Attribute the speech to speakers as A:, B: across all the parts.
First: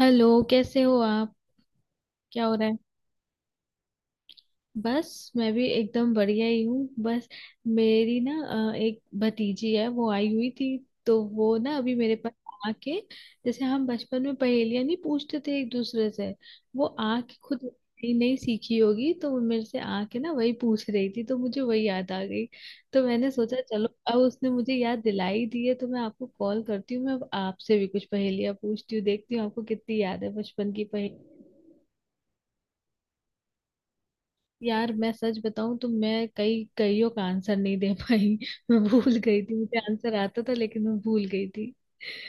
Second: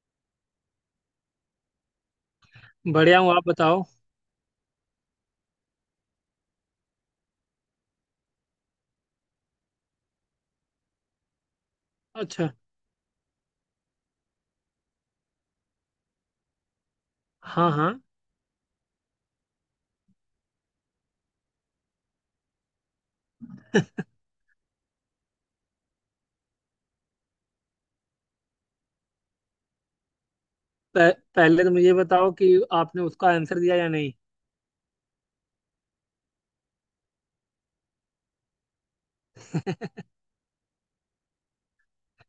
A: Hello, कैसे हो आप। क्या हो रहा है।
B: बढ़िया हूँ। आप बताओ।
A: बस मैं भी एकदम बढ़िया ही हूँ। बस मेरी ना एक भतीजी है, वो आई हुई थी। तो वो ना अभी मेरे पास
B: अच्छा।
A: आके, जैसे हम बचपन में पहेलियां नहीं पूछते थे एक दूसरे से, वो आके खुद
B: हाँ, हाँ।
A: नई नई सीखी होगी तो वो मेरे से आके ना वही पूछ रही थी, तो मुझे वही याद आ गई। तो मैंने सोचा चलो, अब उसने मुझे याद दिलाई दी है तो मैं आपको कॉल करती हूँ, मैं अब आपसे भी कुछ पहेलियां पूछती हूँ, देखती हूँ आपको कितनी याद है बचपन की।
B: पहले तो मुझे बताओ कि आपने उसका आंसर दिया या नहीं।
A: यार मैं सच बताऊं तो मैं कई कईयों का आंसर नहीं दे पाई। मैं भूल गई थी, मुझे आंसर आता था लेकिन मैं भूल गई थी।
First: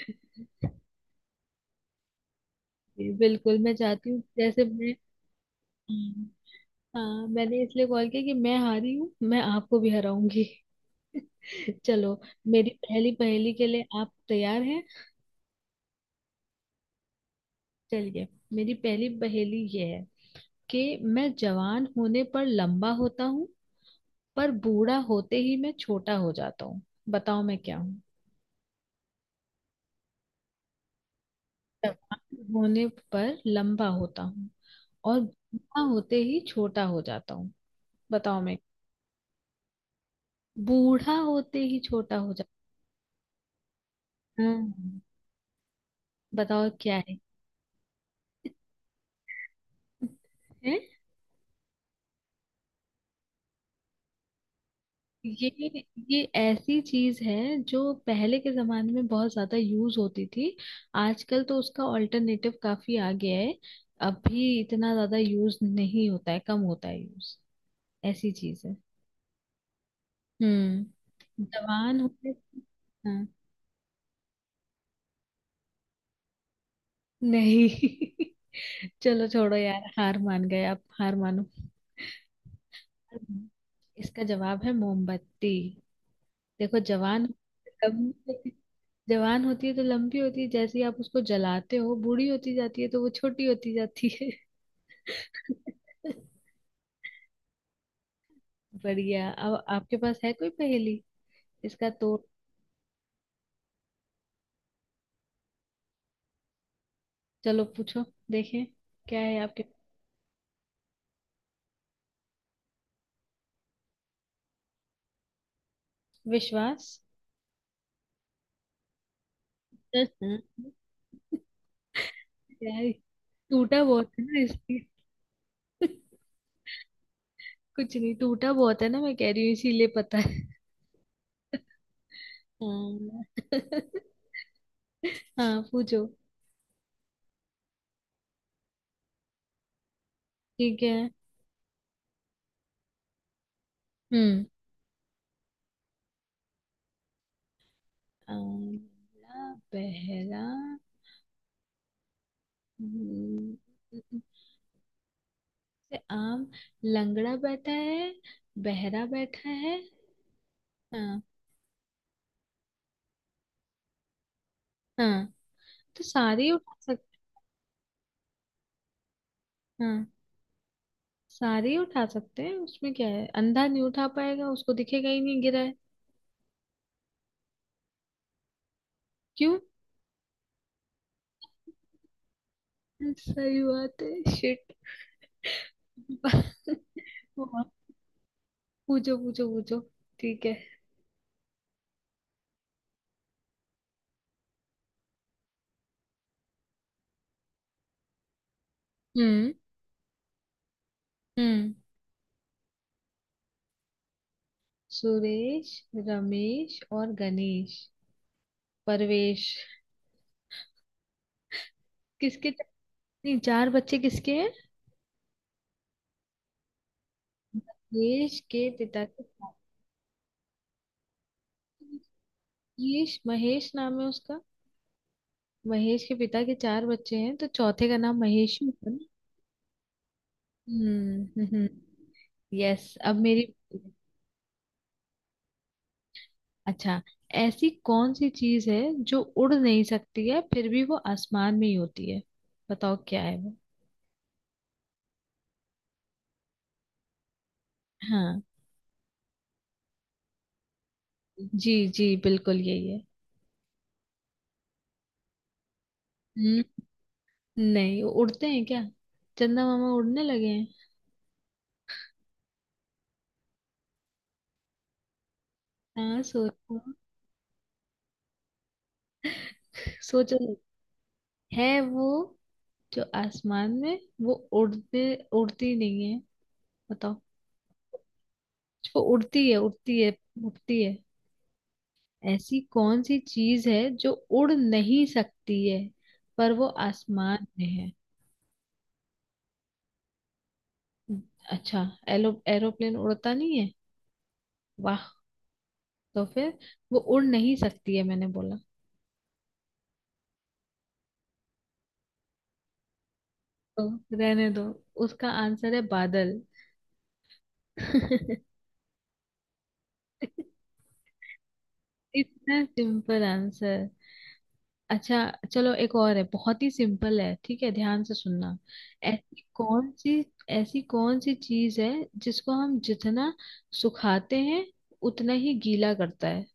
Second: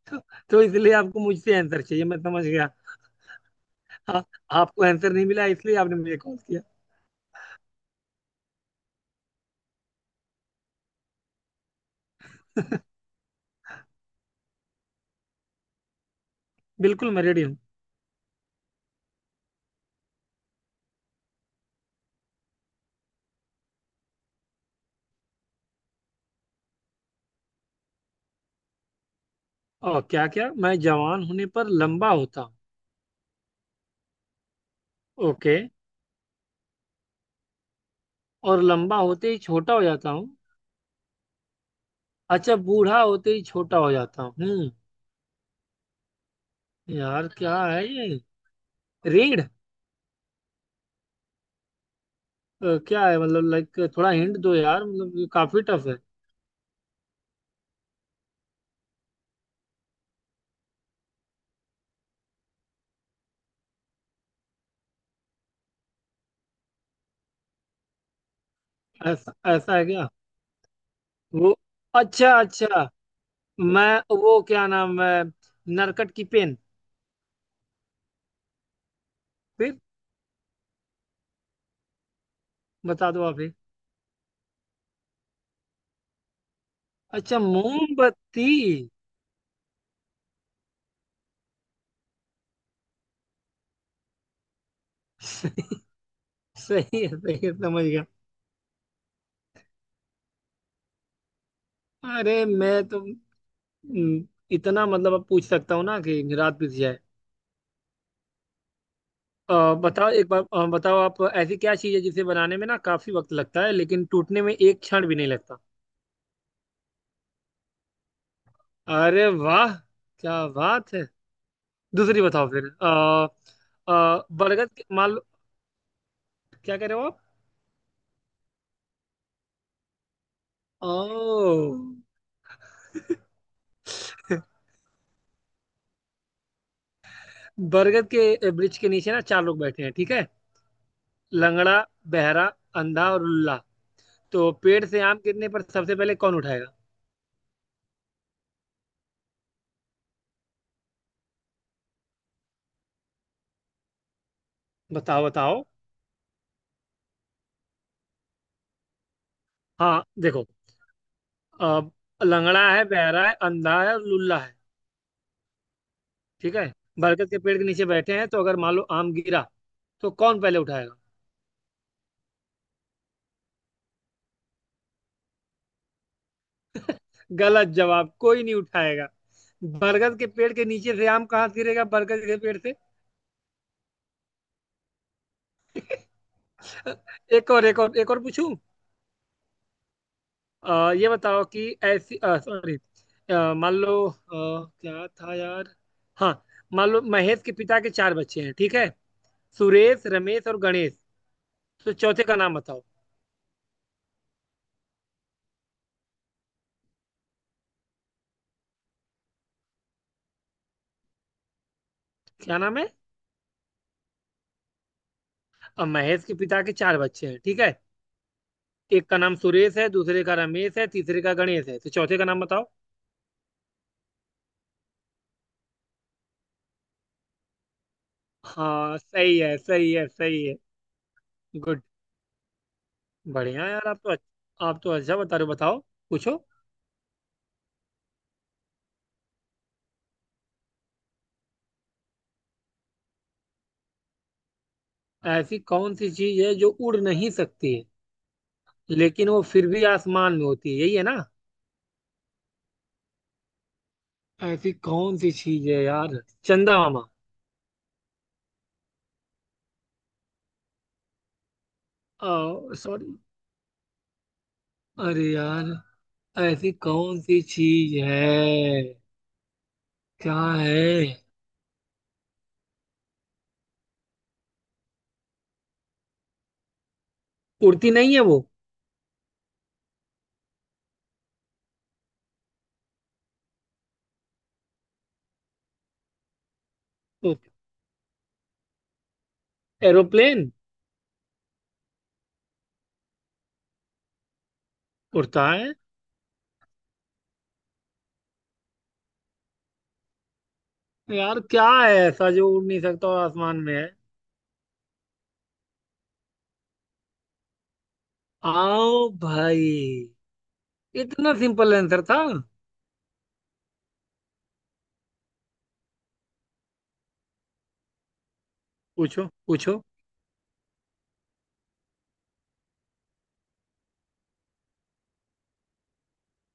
B: तो इसलिए आपको मुझसे आंसर चाहिए, मैं समझ गया।
A: जी, बिल्कुल मैं चाहती हूँ,
B: आ,
A: जैसे
B: आपको
A: मैं
B: आंसर नहीं मिला इसलिए आपने मुझे
A: हम्म,
B: कॉल किया।
A: हाँ, मैंने इसलिए कॉल किया कि मैं हारी हूँ, मैं आपको भी हराऊंगी। चलो, मेरी पहली पहेली के लिए आप तैयार हैं।
B: बिल्कुल, मैं रेडी हूँ।
A: चलिए, मेरी पहली पहेली ये है कि मैं जवान होने पर लंबा होता हूँ, पर बूढ़ा होते ही मैं छोटा हो जाता हूँ। बताओ मैं क्या हूँ।
B: और क्या, क्या मैं जवान होने पर लंबा होता
A: जवान
B: हूँ?
A: होने पर लंबा होता हूँ और
B: ओके।
A: बूढ़ा होते ही छोटा हो जाता हूँ। बताओ मैं।
B: और लंबा होते ही छोटा हो जाता हूँ?
A: बूढ़ा होते ही छोटा हो जाता
B: अच्छा, बूढ़ा होते ही छोटा हो जाता हूँ।
A: हूँ।
B: हम्म।
A: हाँ, बताओ क्या है।
B: यार क्या है ये? रीढ़,
A: हैं?
B: क्या है मतलब? लाइक थोड़ा हिंट दो यार, मतलब ये काफी
A: ये
B: टफ है।
A: ये ऐसी चीज है जो पहले के जमाने में बहुत ज्यादा यूज होती थी। आजकल तो उसका ऑल्टरनेटिव काफी आ गया है। अब भी इतना ज्यादा यूज नहीं होता है, कम होता है यूज। ऐसी चीज है।
B: ऐसा ऐसा है क्या?
A: हम्म।
B: वो,
A: जवान होते।
B: अच्छा, अच्छा।
A: हाँ।
B: मैं, वो क्या नाम है, नरकट की पेन।
A: नहीं। चलो छोड़ो
B: फिर
A: यार, हार मान गए आप, हार मानो।
B: बता दो आप ही।
A: इसका जवाब है मोमबत्ती। देखो, जवान,
B: अच्छा,
A: लंबी,
B: मोमबत्ती।
A: जवान होती है तो लंबी होती है, जैसे ही आप उसको जलाते हो बूढ़ी होती जाती है तो वो छोटी होती जाती है।
B: सही है, सही है। समझ गया।
A: बढ़िया। अब आपके पास है कोई पहेली। इसका तो,
B: अरे मैं तो हम्म, इतना, मतलब, अब पूछ सकता हूँ ना कि रात बीत जाए।
A: चलो पूछो, देखें क्या है आपके पास।
B: बताओ एक बार, बताओ आप, ऐसी क्या चीज़ है जिसे बनाने में ना काफी वक्त लगता है लेकिन टूटने में एक क्षण भी नहीं लगता?
A: विश्वास।
B: अरे वाह! क्या बात है! दूसरी बताओ फिर।
A: यार टूटा बहुत है ना, इसलिए।
B: मान लो। क्या कह रहे हो आप?
A: कुछ नहीं, टूटा बहुत है ना, मैं कह रही हूँ इसीलिए, पता है।
B: ओ।
A: हाँ। हाँ पूछो।
B: बरगद के वृक्ष के नीचे ना चार लोग बैठे हैं, ठीक है।
A: ठीक है।
B: लंगड़ा, बहरा, अंधा और लुल्ला।
A: हम्म।
B: तो पेड़ से आम गिरने पर सबसे पहले कौन उठाएगा?
A: आंवला, बहरा। हम्म,
B: बताओ, बताओ।
A: से आम। लंगड़ा बैठा है, बहरा बैठा है।
B: हाँ, देखो।
A: हाँ।
B: अब लंगड़ा है, बहरा है, अंधा है और लुल्ला है।
A: हाँ, तो सारे ही
B: ठीक है।
A: उठा सकते।
B: बरगद के पेड़ के नीचे बैठे हैं, तो अगर मान लो आम गिरा,
A: हाँ,
B: तो कौन पहले उठाएगा?
A: सारे ही उठा सकते हैं, उसमें क्या है। अंधा नहीं उठा पाएगा, उसको दिखेगा ही नहीं गिरा है।
B: गलत जवाब। कोई नहीं उठाएगा।
A: क्यों।
B: बरगद के पेड़ के नीचे से आम कहाँ से गिरेगा? बरगद के पेड़ से।
A: सही बात है, शिट।
B: एक और, एक और, एक और पूछूं?
A: पूछो पूछो पूछो। ठीक है।
B: ये बताओ कि ऐसी, सॉरी। मान लो क्या था यार? हाँ। मान लो महेश के पिता के चार बच्चे हैं, ठीक है।
A: हम्म।
B: सुरेश, रमेश और गणेश।
A: हम्म।
B: तो चौथे का नाम बताओ।
A: सुरेश, रमेश और गणेश। परवेश। किसके।
B: क्या नाम है?
A: नहीं, चार बच्चे किसके हैं।
B: महेश के पिता के चार बच्चे हैं, ठीक है।
A: महेश के पिता
B: एक का
A: के
B: नाम
A: साथ।
B: सुरेश है, दूसरे का रमेश है, तीसरे का गणेश है, तो चौथे का नाम बताओ।
A: महेश, महेश नाम है उसका। महेश के पिता के चार बच्चे हैं तो चौथे का नाम महेश ही होगा
B: हाँ,
A: ना।
B: सही है, सही है, सही है।
A: हम्म।
B: गुड।
A: यस। अब मेरी,
B: बढ़िया यार, आप तो आप तो अच्छा बता रहे हो। बताओ। पूछो।
A: अच्छा, ऐसी कौन सी चीज है जो उड़ नहीं सकती है फिर भी वो आसमान में ही होती है। बताओ क्या है वो।
B: ऐसी कौन सी चीज है जो उड़ नहीं सकती है।
A: हाँ।
B: लेकिन वो फिर भी आसमान में होती है, यही है ना?
A: जी जी बिल्कुल यही
B: ऐसी कौन सी चीज है यार?
A: है।
B: चंदा मामा?
A: नहीं उड़ते हैं क्या। चंदा मामा उड़ने लगे हैं।
B: सॉरी। अरे यार।
A: हाँ
B: ऐसी
A: सोचो।
B: कौन सी चीज है? क्या
A: सोचो।
B: है?
A: है वो, जो आसमान में, वो उड़ते, उड़ती नहीं है। बताओ।
B: उड़ती नहीं है वो
A: जो उड़ती है उड़ती है, उड़ती है। ऐसी कौन सी चीज है जो उड़ नहीं सकती है पर वो
B: तो।
A: आसमान में है।
B: एरोप्लेन।
A: अच्छा, एलो, एरोप्लेन उड़ता नहीं है। वाह।
B: उड़ता है।
A: तो फिर, वो उड़ नहीं सकती है मैंने बोला।
B: यार क्या है ऐसा जो उड़ नहीं सकता और आसमान में है?
A: तो रहने दो, उसका आंसर है बादल।
B: आओ भाई। इतना सिंपल आंसर था।
A: इतना सिंपल आंसर। अच्छा, चलो एक और है, बहुत ही सिंपल है, ठीक है, ध्यान से सुनना।
B: पूछो,
A: ऐसी
B: पूछो।
A: कौन सी ऐसी कौन सी चीज है जिसको हम जितना सुखाते हैं उतना ही गीला करता है।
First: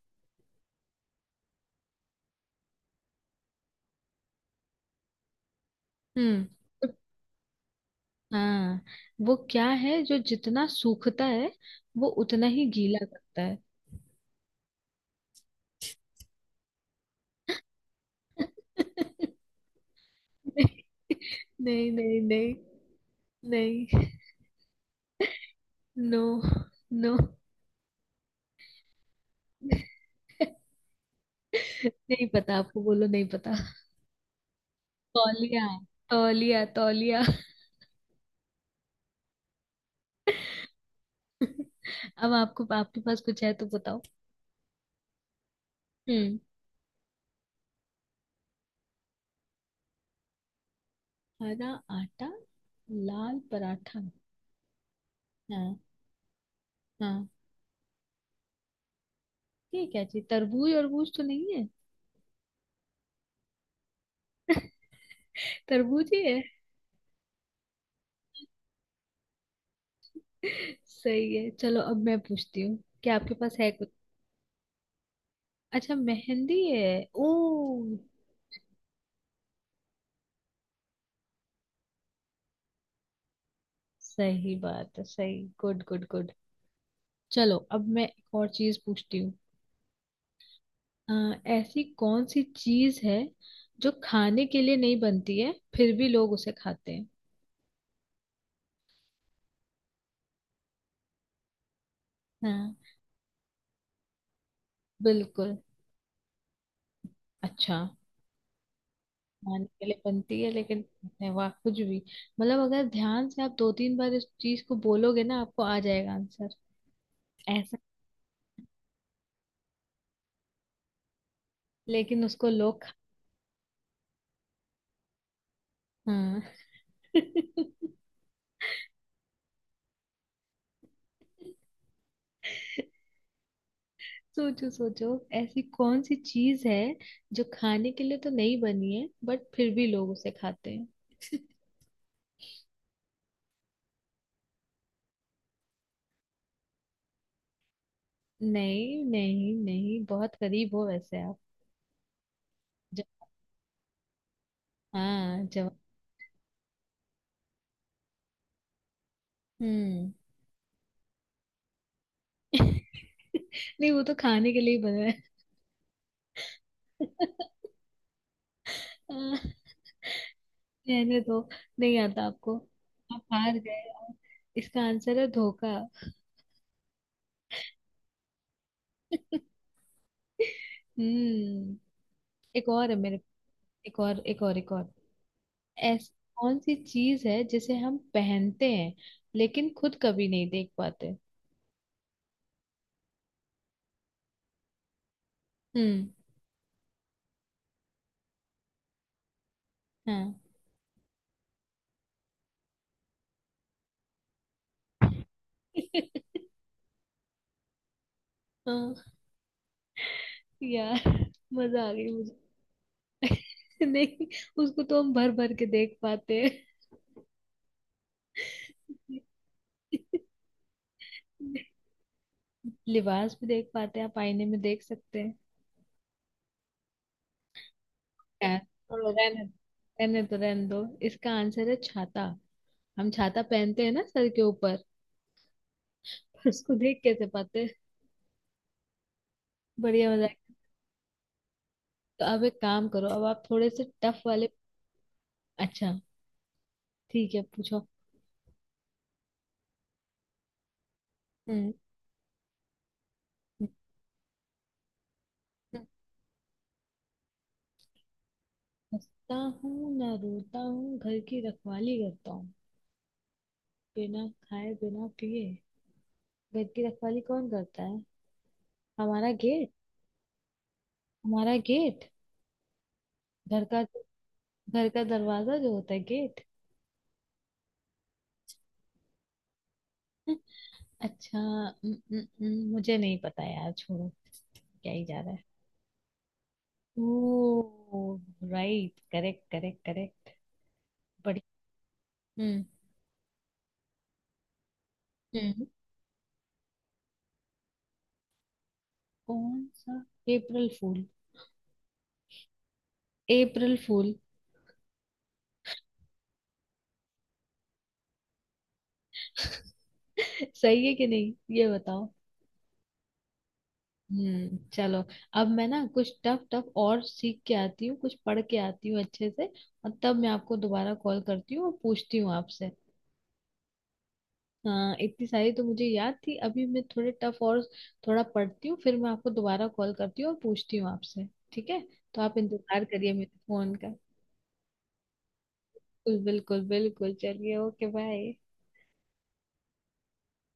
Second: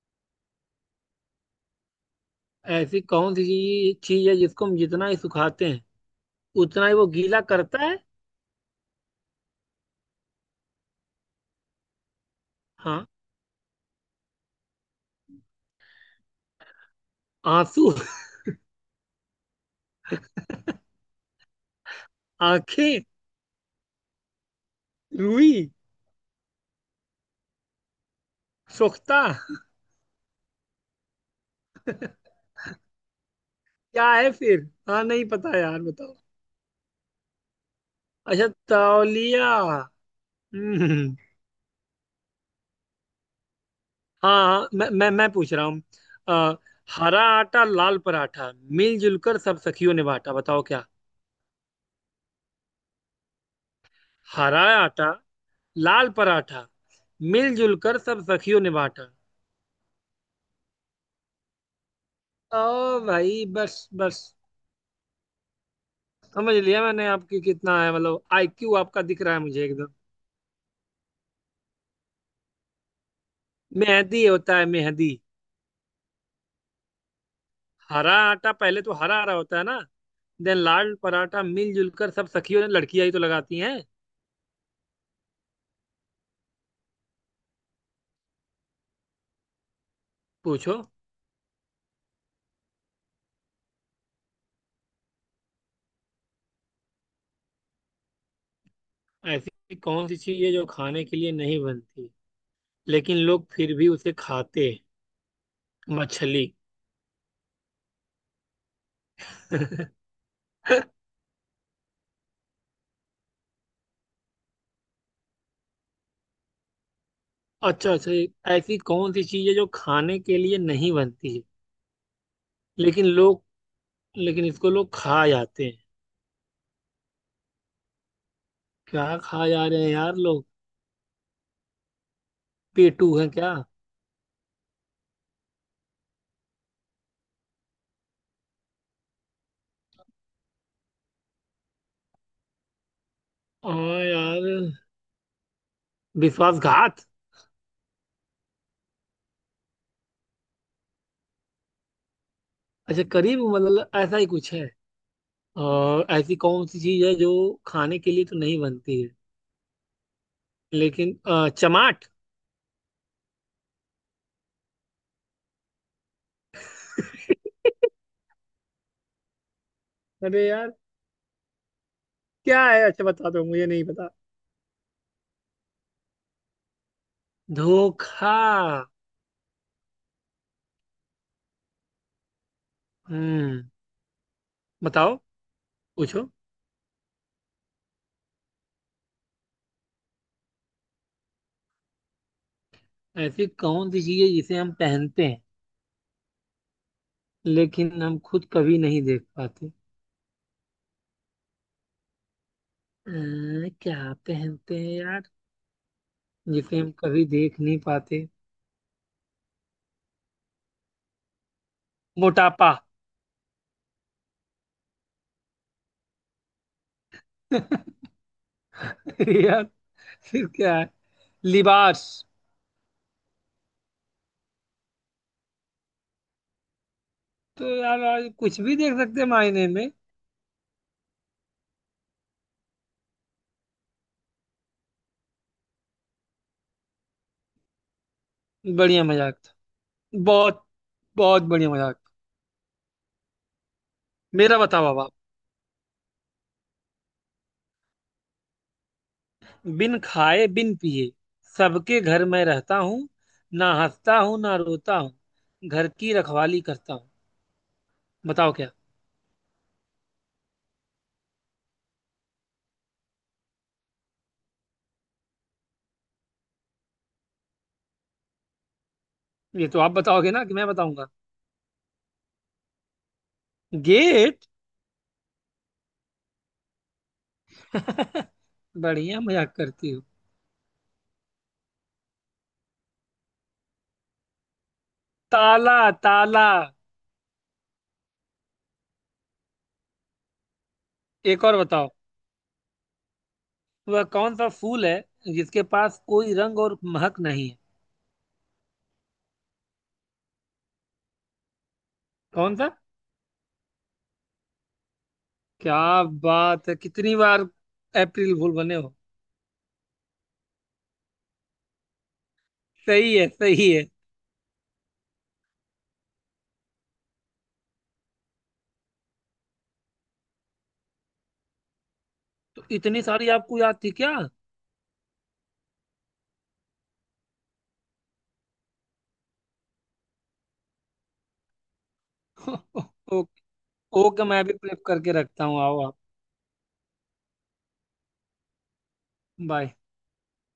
B: ऐसी कौन सी चीज चीज है जिसको हम जितना ही सुखाते हैं,
A: हम्म।
B: उतना
A: तो-
B: ही वो गीला करता है?
A: हाँ, वो क्या है जो जितना सूखता है वो उतना ही गीला
B: हाँ।
A: करता है।
B: आंसू?
A: नहीं,
B: आंखें?
A: नहीं।
B: रूई?
A: नो। नो।
B: सोखता?
A: नहीं पता आपको, बोलो नहीं पता।
B: क्या है फिर? हाँ, नहीं पता
A: तौलिया,
B: यार, बताओ।
A: तौलिया, तौलिया।
B: अच्छा, तौलिया। हम्म।
A: अब आपको, आपके पास कुछ है तो बताओ।
B: हाँ, मैं पूछ रहा हूँ।
A: हम्म।
B: अ, हरा आटा लाल पराठा, मिलजुल कर सब सखियों ने बांटा। बताओ क्या?
A: हरा आटा, लाल पराठा।
B: हरा आटा
A: हाँ।
B: लाल पराठा
A: हाँ।
B: मिलजुल कर सब सखियों ने बांटा।
A: ये क्या चीज, तरबूज अरबूज तो नहीं है।
B: ओ भाई बस, बस।
A: तरबूज ही है।
B: समझ लिया मैंने आपकी, कितना है मतलब आईक्यू आपका, दिख रहा है मुझे एकदम।
A: सही है। चलो अब मैं पूछती हूँ। क्या आपके पास है कुछ।
B: मेहदी होता है, मेहदी।
A: अच्छा मेहंदी है। ओ।
B: हरा आटा, पहले तो हरा हरा होता है ना। देन लाल पराठा मिलजुल कर सब सखियों ने, लड़कियां ही तो लगाती हैं।
A: सही बात है, सही, गुड गुड गुड। चलो अब मैं एक और चीज पूछती हूँ।
B: पूछो।
A: ऐसी कौन सी चीज है जो खाने के लिए नहीं बनती है फिर भी लोग उसे खाते हैं।
B: ऐसी कौन सी चीज है जो खाने के लिए नहीं बनती,
A: हाँ।
B: लेकिन लोग फिर भी उसे खाते हैं?
A: बिल्कुल।
B: मछली?
A: अच्छा, खाने के लिए बनती है लेकिन कहते हैं, वाह कुछ भी। मतलब अगर ध्यान से आप दो तीन बार इस चीज को बोलोगे ना, आपको आ जाएगा आंसर ऐसा।
B: अच्छा, अच्छा, ये। ऐसी कौन सी चीज है जो खाने के लिए नहीं बनती है,
A: लेकिन उसको लोग खा-।
B: लेकिन लोग, लेकिन इसको लोग खा जाते हैं।
A: हाँ।
B: क्या खा जा रहे हैं यार लोग? पेटू हैं क्या?
A: सोचो सोचो। ऐसी कौन सी चीज है जो खाने के लिए तो नहीं बनी है बट फिर भी लोग उसे खाते हैं।
B: हाँ यार, विश्वासघात?
A: नहीं नहीं नहीं बहुत करीब हो वैसे आप।
B: अच्छा,
A: ज-
B: करीब मतलब ऐसा ही कुछ है?
A: हाँ जवाब।
B: और ऐसी कौन सी चीज है जो खाने के लिए तो नहीं बनती है,
A: हम्म।
B: लेकिन चमाट।
A: नहीं, वो तो खाने के लिए ही बना है। हाँ,
B: अरे यार।
A: रहने दो, नहीं आता आपको।
B: क्या है? अच्छा
A: आप
B: बता दो,
A: हार
B: मुझे
A: गए
B: नहीं पता।
A: और, इसका आंसर है धोखा।
B: धोखा?
A: हम्म। एक और है मेरे।
B: हम्म।
A: एक और,
B: बताओ,
A: ऐसी
B: पूछो।
A: कौन सी चीज है जिसे हम पहनते हैं लेकिन खुद कभी नहीं देख पाते।
B: ऐसी कौन सी चीज है जिसे हम पहनते हैं,
A: हम्म।
B: लेकिन हम खुद कभी नहीं देख पाते?
A: हाँ।
B: क्या पहनते हैं यार, जिसे हम कभी देख नहीं पाते?
A: हाँ यार मजा आ गई मुझे।
B: मोटापा?
A: नहीं, उसको तो हम भर भर के देख पाते हैं।
B: यार! फिर क्या है? लिबास?
A: लिबास भी देख पाते हैं आप, आईने में देख सकते हैं।
B: तो यार आज
A: क्या है।
B: कुछ भी देख
A: और
B: सकते हैं
A: रहने,
B: मायने में।
A: रहने दो, इसका आंसर है छाता। हम छाता पहनते हैं ना सर के ऊपर। पर उसको देख कैसे पाते हैं?
B: बढ़िया मजाक था।
A: बढ़िया मजा।
B: बहुत बहुत बढ़िया मजाक।
A: तो अब एक काम करो, अब आप थोड़े से टफ वाले।
B: मेरा बताओ अब आप।
A: अच्छा, ठीक है पूछो।
B: बिन खाए बिन पिए
A: हम्म।
B: सबके घर में रहता हूँ। ना हंसता हूँ ना रोता हूँ, घर की रखवाली करता हूँ। बताओ क्या?
A: हंसता हूँ ना रोता हूँ, घर की रखवाली करता हूँ। बिना खाए बिना पिए घर की रखवाली कौन करता है। हमारा
B: ये
A: गेट।
B: तो आप बताओगे ना कि मैं बताऊंगा?
A: हमारा गेट, घर का,
B: गेट?
A: घर का दरवाजा जो होता है, गेट।
B: बढ़िया मजाक करती हो।
A: अच्छा न, न, न, मुझे नहीं पता यार, छोड़ो, क्या ही जा रहा है।
B: ताला, ताला।
A: Oh, right, correct correct correct बड़ी।
B: एक और बताओ।
A: हम्म
B: वह कौन सा फूल है जिसके
A: हम्म।
B: पास कोई रंग और महक नहीं है?
A: कौन सा। अप्रैल फूल।
B: कौन सा?
A: अप्रैल फूल।
B: क्या बात है! कितनी बार अप्रैल फूल बने हो?
A: सही है कि नहीं, ये बताओ।
B: सही है, सही है।
A: चलो। अब मैं ना कुछ टफ टफ और सीख के आती हूँ, कुछ पढ़ के आती हूँ अच्छे से, और तब मैं आपको दोबारा कॉल करती हूँ और पूछती हूँ
B: तो
A: आपसे।
B: इतनी सारी आपको याद थी क्या?
A: हाँ इतनी सारी तो मुझे याद थी। अभी मैं थोड़े टफ और थोड़ा पढ़ती हूँ, फिर मैं आपको दोबारा कॉल करती हूँ और पूछती हूँ आपसे। ठीक है, तो आप इंतजार करिए मेरे
B: ओके।
A: फोन का।
B: ओके, मैं भी प्रेप करके रखता हूँ। आओ आप।
A: बिल्कुल बिल्कुल बिल्कुल, चलिए ओके, बाय।
B: बाय।